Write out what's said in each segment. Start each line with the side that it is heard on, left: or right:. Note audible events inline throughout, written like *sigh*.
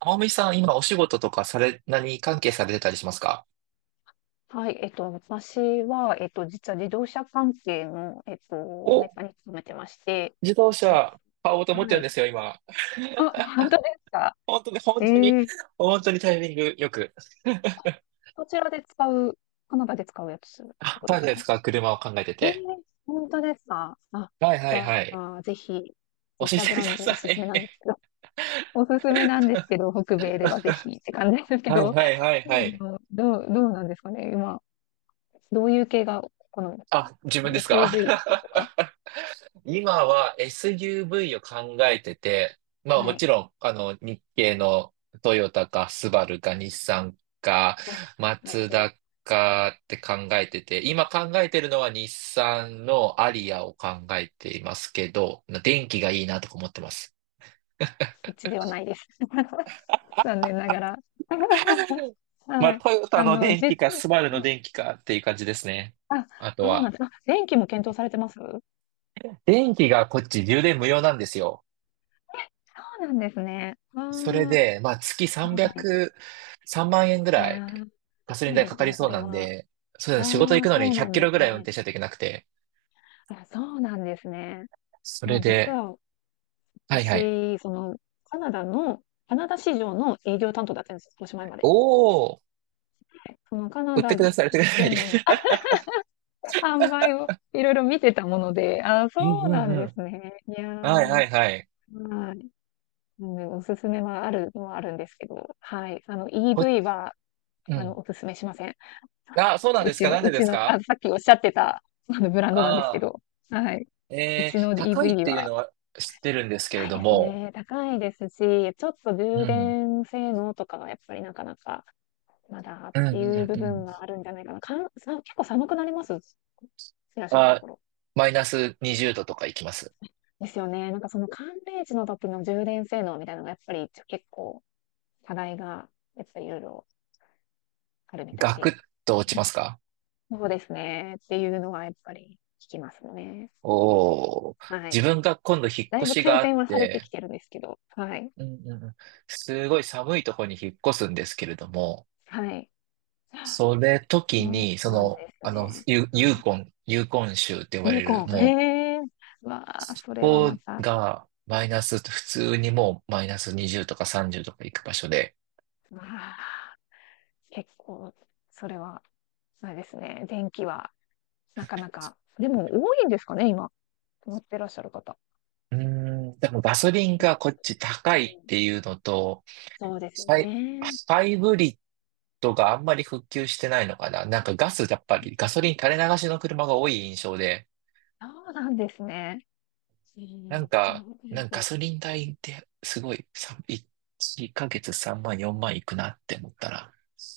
right: 天海さん、今お仕事とかされ、何関係されてたりしますか？
left: はい、私は、実は自動車関係の、メ
right: お、
left: ーカーに勤めてまして、
right: 自動
left: え、
right: 車買おうと思って
left: は
right: るんで
left: い。
right: すよ、今。
left: あ、本当ですか。
right: 本当に、本
left: え
right: 当に、
left: ー、
right: 本当にタイミングよく。*laughs*
left: こちらで使う、カナダで使うやつっ
right: あ、
left: てことです
right: 誰
left: か？
right: ですか、車を考えて
left: えー、
right: て。
left: 本当ですか。あ、
right: はいは
left: じ
right: い
left: ゃ
right: はい。
left: あ、ぜひ、
right: 教
left: 自
right: え
left: 社
right: て
left: ブ
right: く
left: ラン
right: だ
left: ド
right: さ
left: おすすめ
right: い。
left: なんですけど、*laughs* おすすめなんですけど、北米ではぜひって感じです
right: *laughs*
left: け
right: はい
left: ど、
right: はいはい
left: *laughs* で
right: はい。
left: もどうなんですかね、今、どういう系が好みですか？
right: あ、自分ですか？
left: SUV と
right: *laughs*
left: か。
right: 今は SUV を考えてて、まあ
left: は
right: も
left: い。
right: ちろん、あの、日系のトヨタかスバルか日産か
left: あ、
right: マ
left: なるほ
right: ツ
left: ど。
right: ダかって考えてて、今考えてるのは日産のアリアを考えていますけど、電気がいいなとか思ってます。
left: うちではないです。*laughs* 残念ながら。*laughs*
right: まあ
left: はい。
right: トヨタの電気か
left: は
right: スバルの
left: い。
right: 電気かっていう感じですね。
left: あ、
right: あと
left: そうなん
right: は、
left: です。あ、電気も検討されてます。そ
right: 電気がこっち充電無料なんですよ。
left: うなんですね。ああ、
right: それ
left: は
right: で、まあ、月
left: い。
right: 300、3万円ぐ
left: いや
right: らい
left: ー、で
right: ガソリン
left: かい
right: 代
left: で
right: か
left: す
right: かり
left: ね、そ
right: そう
left: れ
right: なん
left: は。
right: で、そうだね、仕事行
left: あ
right: く
left: あ、
right: のに
left: そう
right: 100
left: なん
right: キ
left: で
right: ロぐ
left: す
right: らい運
left: ね。
right: 転しないといけなくて、
left: あ、そうなんですね。
right: そ
left: ま
right: れ
left: あ、実
right: で、
left: は
right: はいはい。
left: 私、カナダの、カナダ市場の営業担当だったんです、おしまいまで。
right: おー、
left: で、そのカナ
right: 売って
left: ダ
right: ください、売ってください。*laughs*
left: 全土の販売をいろいろ見てたもので、あー、そ
right: うん
left: う
right: う
left: な
right: ん
left: ん
right: う
left: で
right: ん。
left: すね。いや
right: はいは
left: ー、は
right: いはい。
left: い。なのでおすすめはあるのはあるんですけど、はい。
right: ほ、
left: EV は、
right: うん。
left: おすすめしません。
right: あ、そうなん
left: う
right: です
left: ち
right: か、
left: の、
right: なんで
left: う
right: で
left: ち
right: す
left: の、
right: か？
left: あ、さっきおっしゃってた、あの、ブランドなんですけ
right: ああ
left: ど、はい。
right: ー、
left: うちの
right: 高いっ
left: EV
right: ていう
left: は、
right: のは知ってるんですけれ
left: 高い
right: ど
left: です
right: も、
left: ね。高いですし、ちょっと
right: う
left: 充
right: ん、
left: 電性能とかがやっぱりなかなか、まだっ
right: うんう
left: ていう
right: ん
left: 部
right: う
left: 分
right: ん。
left: があるんじゃないかな。かん、さ、結構寒くなります、いらっしゃると
right: あ、
left: ころ。
right: マイナス20度とか行きます。
left: ですよね。なんかその寒冷地の時の充電性能みたいなのがやっぱり結構課題がやっぱりいろいろあるみたい
right: ガクッ
left: で。
right: と落ちますか？
left: そうですね。っていうのはやっぱり聞きますね。
right: おー、
left: はい。
right: 自分が今度引っ
left: だい
right: 越
left: ぶ
right: しが
left: 改
right: あっ
left: 善はされて
right: て、
left: きてるんですけど。はい。
right: うんうんうん、すごい寒いところに引っ越すんですけれども、
left: はい。
right: それ時
left: そ
right: に、そ
left: うなんで
right: の、
left: す
right: あの、
left: ね。
right: ユ
left: は
right: ー
left: い。
right: コン、ユーコン州って呼ば
left: ユ
right: れ
left: ー
right: る、
left: コン。
right: もう、
left: へえ。わあ、それは
right: ここ
left: また。
right: がマイナス、普通にもうマイナス20とか30とか行く場所で、
left: わあ、結構、それは、あれですね。電気は、なかなか。でも多いんですかね、今。持ってらっしゃる方。
right: うーん、でもガソリン
left: もし
right: が
left: か
right: こっ
left: する
right: ち高
left: と。
right: いっ
left: うん、
right: ていうのと、
left: そうですよ
right: サイ、
left: ね。
right: ハイブリッドがあんまり復旧してないのかななんかガス、やっぱりガソリン垂れ流しの車が多い印象で、
left: そうなんですね。う
right: なん
left: ん、そ
right: か、
left: う
right: な
left: で
right: んかガ
left: す。
right: ソリン代ってすごい、1ヶ月3万、4万いくなって思ったら。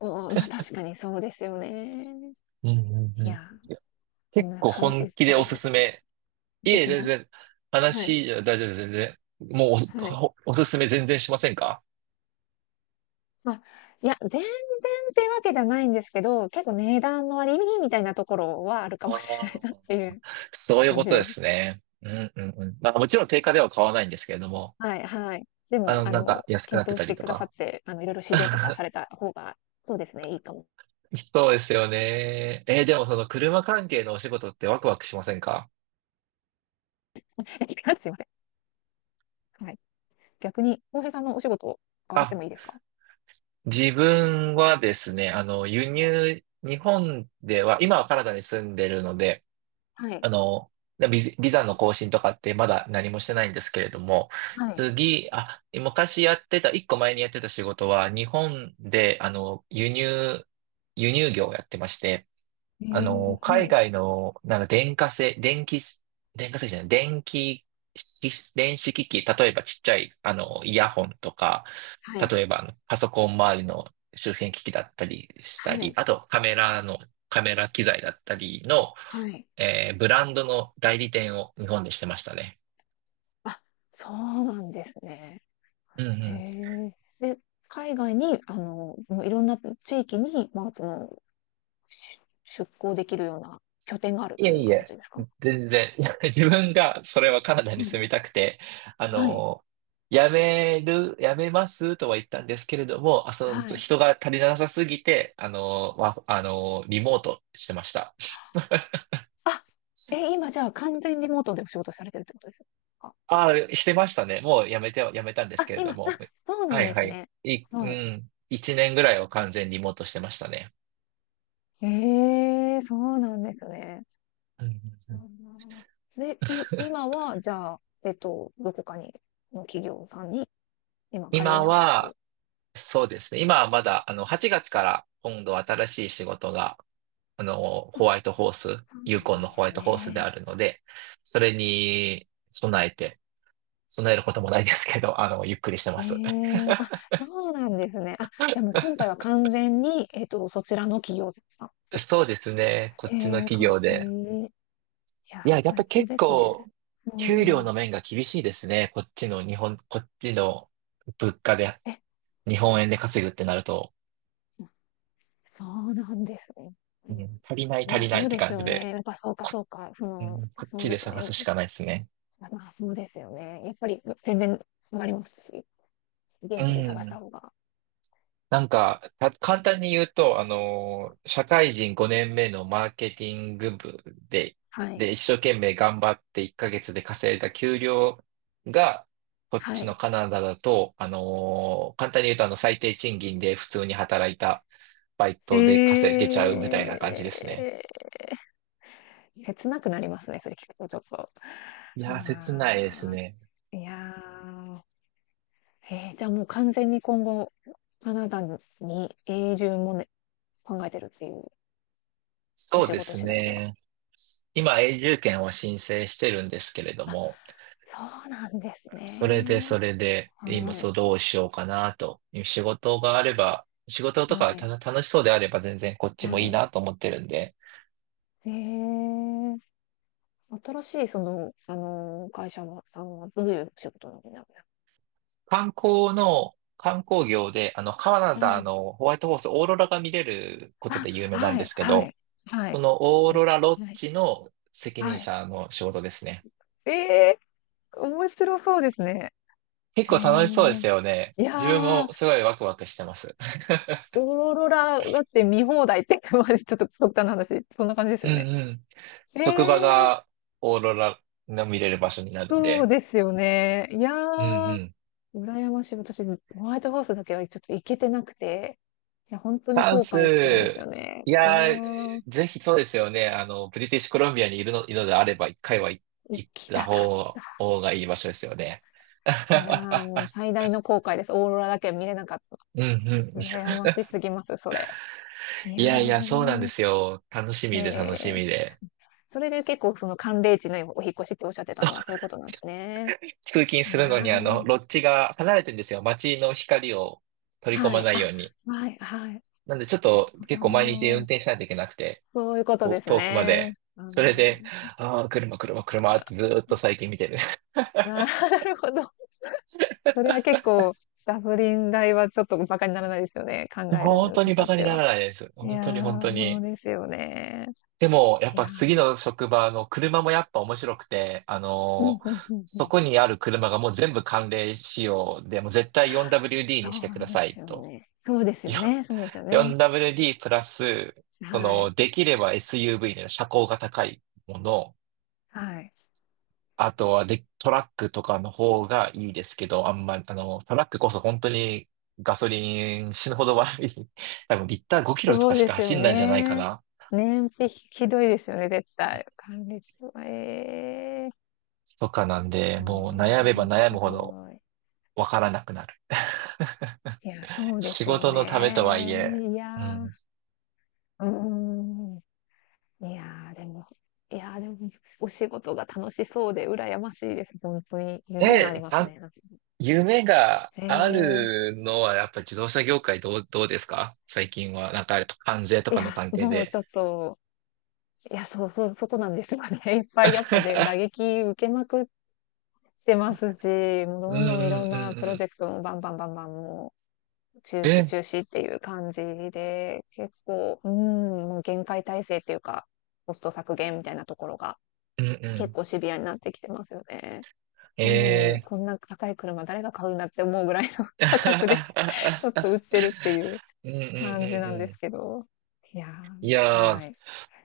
left: うん、まあ確かにそうですよね。
right: うんうん
left: い
right: うん。
left: や、こん
right: 結
left: な
right: 構本
left: 話
right: 気
left: そ
right: でお
left: れち
right: す
left: ゃっ
right: す
left: てしまう。
right: め。い
left: おす
right: え、
left: す
right: 全
left: め。
right: 然、
left: はい。
right: 話じゃ大丈夫です、全然。もう
left: はい。
right: おすすめ全然しませんか？
left: まあ、いや、全然っていうわけではないんですけど、結構値段の割引みたいなところはあるか
right: あ
left: もしれな
right: あ
left: い
right: ー。
left: なっていう
right: そういう
left: 感
right: こ
left: じ
right: とで
left: で
right: す
left: す。
right: ね。うんうんうん。まあもちろん定価では買わないんですけれども、
left: はい、はい。で
right: あの、
left: も、
right: なんか安くなっ
left: 検
right: て
left: 討
right: た
left: し
right: り
left: て
right: と
left: くださっ
right: か。
left: て、いろいろ試乗とか
right: *laughs*
left: された方が、そうですね、いいかも。
right: そうですよね。でもその車関係のお仕事ってワクワクしませんか？
left: *laughs* すいません。はい。逆に、浩平さんのお仕事を伺って
right: あ、
left: もいいですか？
right: 自分はですね、あの、輸
left: はい。
right: 入、日本では、今はカナダに住んでるので、
left: はい。
right: あの、ビザの更新とかってまだ何もしてないんですけれども、
left: はい。
right: 次、あ、昔やってた、一個前にやってた仕事は、日本で、あの、輸入業をやってまして、
left: え
right: あ
left: ー、
right: の、
left: は
right: 海
left: い。
right: 外の、なんか電化製、電気、電化製じゃない、電気式、電子機器、例えばちっちゃい、あの、イヤホンとか、
left: はい。
right: 例えばあのパソコン周りの周辺機器だったりした
left: は
right: り、
left: い。
right: あとカメラの、カメラ機材だったりの、
left: はい。
right: ブランドの代理店を日本でしてましたね。
left: あ、そうなんですね。
right: うんう
left: へ
right: ん。
left: え。で、海外に、もういろんな地域に、まあ、出向できるような拠点があるっ
right: い
left: て
right: え
left: いう
right: いえ、
left: 形ですか？
right: 全然。*laughs* 自分がそれはカナダに
left: は
right: 住
left: い。
right: みたくて、あ
left: はい。
right: の、辞めますとは言ったんですけれども、あ、その
left: はい。
right: 人が足りなさすぎて、あの、リモートしてました。
left: あ、今じゃあ完全リモートでお仕事されてるってことですか？
right: ああ、してましたね。もう辞めたんです
left: あ、
right: けれど
left: 今、あ、
right: も。
left: そうな
right: は
left: ん
right: い
left: で
right: は
left: す
right: い。
left: ね。
right: う
left: はい。
right: ん。一年ぐらいは完全リモートしてましたね。
left: ええ、そうなんですね。
right: うんうんう
left: う
right: ん。
left: ん。で、今
right: *laughs*
left: は、じゃあ、どこかに、の企業さんに、今、通い
right: 今
left: ながらってい
right: は、
left: う。
right: そうですね。今はまだ、あの、8月から今度新しい仕事があの、ホワイトホース、
left: そ
right: ユ
left: う
right: ーコ
left: な
right: ン
left: ん
right: の
left: で
right: ホワイ
left: す
right: トホースであ
left: ね。
right: るので、それに備えて、備えることもないですけど、あの、ゆっくりして
left: へ
right: ます。*laughs*
left: え。あ、そうなんですね。あ、じゃあもう今回は完全に、そちらの企業さんっていう。
right: そうですね。こっ
left: へ
right: ちの
left: え、
right: 企
left: かっ
right: 業
left: こ
right: で。
left: いい。いや
right: いや、
left: ー、
right: やっぱ
left: 最
right: り
left: 高
right: 結
left: ですね。
right: 構、
left: う
right: 給料
left: ん。
right: の面が厳しいですね。こっちの物価で、
left: え、
right: 日本円で稼ぐってなると、
left: そうなんですね。う
right: う
left: ん。
right: ん、足りない足
left: まあ、
right: りない
left: そ
right: っ
left: う
right: て
left: です
right: 感
left: よ
right: じで、
left: ね。やっぱそうか、そうか。
right: うん、こっ
left: そ
right: ち
left: うで
right: で
left: すよ
right: 探
left: ね。
right: すしかないですね。
left: まあ、そうですよね。やっぱり、全然、わかります。
right: う
left: 現地で探し
right: ん。
left: た方が。
right: なんか、簡単に言うと、あのー、社会人5年目のマーケティング部で、
left: はい。
right: で、一生懸命頑張って1ヶ月で稼いだ給料が、こっ
left: は
right: ちの
left: い。
right: カナダだと、あのー、簡単に言うと、あの、最低賃金で普通に働いたバイ
left: え
right: トで稼げちゃうみたいな感じですね。
left: えー、切なくなりますね、それ聞くとちょっと。あ
right: いやー、切ないです
left: あ、
right: ね。
left: いやー、じゃあもう完全に今後、カナダに永住もね、考えてるっていう、お
right: そう
left: 仕
right: で
left: 事
right: す
left: 次第では。
right: ね。今、永住権を申請してるんですけれど
left: あ、
right: も、
left: そうなんです
right: それで、
left: ね。
right: それで、今、
left: はい、
right: そう、どうしようかなと。仕事があれば、仕事と
left: は
right: かた
left: い、
right: 楽しそうであれば全然こっちも
left: は
right: いい
left: い。
right: なと思ってるんで、
left: えー、新しい会社のさんはどういう仕事なんです
right: 観光業で、あの、カナダ
left: か？
right: のホワイトホース、オーロラが見れること
left: あ、
right: で有名なん
left: は
right: で
left: い、
right: すけ
left: は
right: ど、
left: い、は
right: そ
left: い。
right: のオー
left: で
right: ロ
left: は、
right: ラロッ
left: はい、
right: ジの責任
left: はい。
right: 者の仕事ですね。
left: ええ、面白そうですね。
right: 結
left: へ
right: 構楽しそうで
left: え。
right: すよね。
left: いや
right: 自分
left: ー、
right: もすごいワクワクしてます。*laughs*
left: オーロラだって見放題って、*laughs* まじちょっと極端な話、そんな感じです
right: うん
left: よ
right: う
left: ね。
right: ん。
left: え
right: 職場
left: ー、
right: がオーロラの見れる場所になるん
left: そう
right: で。
left: ですよね。いや
right: うんう
left: ー、
right: ん。
left: 羨ましい。私、ホワイトホースだけはちょっと行けてなくて、いや、本当に
right: サウ
left: 後悔してるんです
right: ス、
left: よね。
right: い
left: いや
right: やー、
left: ー、
right: ぜひそうですよね。あの、ブリティッシュコロンビアにいるのであれば、一回は行
left: 行
right: 行っ
left: き
right: た
left: たかっ
right: 方、
left: た。
right: 方がいい場所ですよね。
left: いやー、もう
right: *laughs*
left: 最大の後悔です。オーロラだけは見れなかった。
right: うんうん。
left: 羨ましすぎます、それ。い
right: い
left: や
right: やいや、そうなんで
left: ー、
right: すよ。楽し
left: へ
right: みで楽しみ
left: え。
right: で。
left: それで結構その寒冷地のお引っ越しっておっしゃってたのはそういうことなんですね。
right: 通勤
left: い
right: す
left: や
right: るのに、あの、
left: ー、
right: ロッジが離れてるんですよ。街の光を取り込
left: は
right: ま
left: い、
right: ないよう
left: あ、
right: に。
left: はい、はい。
right: なんで、ちょっ
left: なる
right: と
left: ほ
right: 結構毎日運
left: ど。
right: 転しないといけなくて、
left: そういうことです
right: 遠くま
left: ね。
right: で。
left: あ
right: それ
left: の、
right: で、ああ、車、車、車っ
left: あ、
right: てずーっと最近見てる。
left: なるほど。それは結構、ガソリン代はちょっとバカにならないですよね。考え
right: 本
left: る
right: 当
left: に
right: にバ
left: 至っ
right: カに
left: て
right: なら
left: は。
right: ないです。
left: い
right: 本
left: や
right: 当に本当
left: ー、そう
right: に。
left: ですよね。
right: でも、やっ
left: いや
right: ぱ
left: ー、
right: 次の職場の車もやっぱ面白くて、あ
left: うん
right: の
left: うんう
right: ー
left: んう
right: そ
left: ん。
right: こにある車がもう全部寒冷仕様で、もう絶対 4WD
left: そ
right: にしてく
left: う
right: だ
left: で
right: さ
left: す
right: い
left: よ
right: と。
left: ね。そうで
right: *laughs*
left: すよ
right: よ
left: ね。そうですよね。
right: 4WD プラス、そ
left: は
right: の、
left: い。
right: できれば SUV の車高が高いもの、
left: はい。
right: あとはで、トラックとかの方がいいですけど、あんま、あの、トラックこそ本当にガソリン死ぬほど悪い。多分リッター5キロと
left: そ
right: か
left: う
right: し
left: で
right: か
left: すよ
right: 走んないんじゃないか
left: ね。
right: な。
left: 燃費ひどいですよね、絶対。管理室は。ええ
right: とかなんで、
left: ー、う
right: もう悩め
left: ー
right: ば
left: ん、
right: 悩
left: す
right: むほど
left: ごい。
right: わからなくなる。*laughs*
left: いや、そうで
right: 仕
left: すよ
right: 事のためとはいえ、
left: ね。いや
right: う
left: ー、
right: ん。
left: うーん。いやー、でも、いやー、でも、お仕事が楽しそうで、羨ましいです。本当に。夢があり
right: え、
left: ます
right: た
left: ね。
right: 夢が
left: え
right: あ
left: え
right: るのはやっぱ自動車業界どうですか最近は？なんか関税と
left: ー、い
right: かの
left: や、
right: 関係
left: もう
right: で。
left: ちょっと、いや、そうそう、そこなんですよね。*laughs* いっぱい、やっぱで、打
right: *laughs*
left: 撃受けまくっしてますし、もう
right: うん
left: どんど
right: う
left: んいろ
right: ん
left: ん
right: う
left: なプロジ
right: ん
left: ェクトもバンバンバンバンもう中
right: うん。
left: 止中止っていう感じで、結構、うん、もう限界体制っていうか、コスト削減みたいなところが
right: うん
left: 結
right: う
left: 構シビアになってきてますよね。
right: ん。
left: なのに、こんな高い車誰が買うんだって思うぐらいの *laughs* 価格で *laughs* ちょっと売っ
right: *laughs*
left: てるっていう
right: うんうんうん
left: 感じなんで
right: う
left: す
right: ん。
left: けど。いやー、
right: いや
left: は
right: ー、
left: い、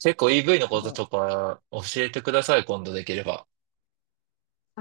right: 結構 EV の
left: す
right: こと
left: ごい。
right: とか教えてください、今度できれば。
left: あ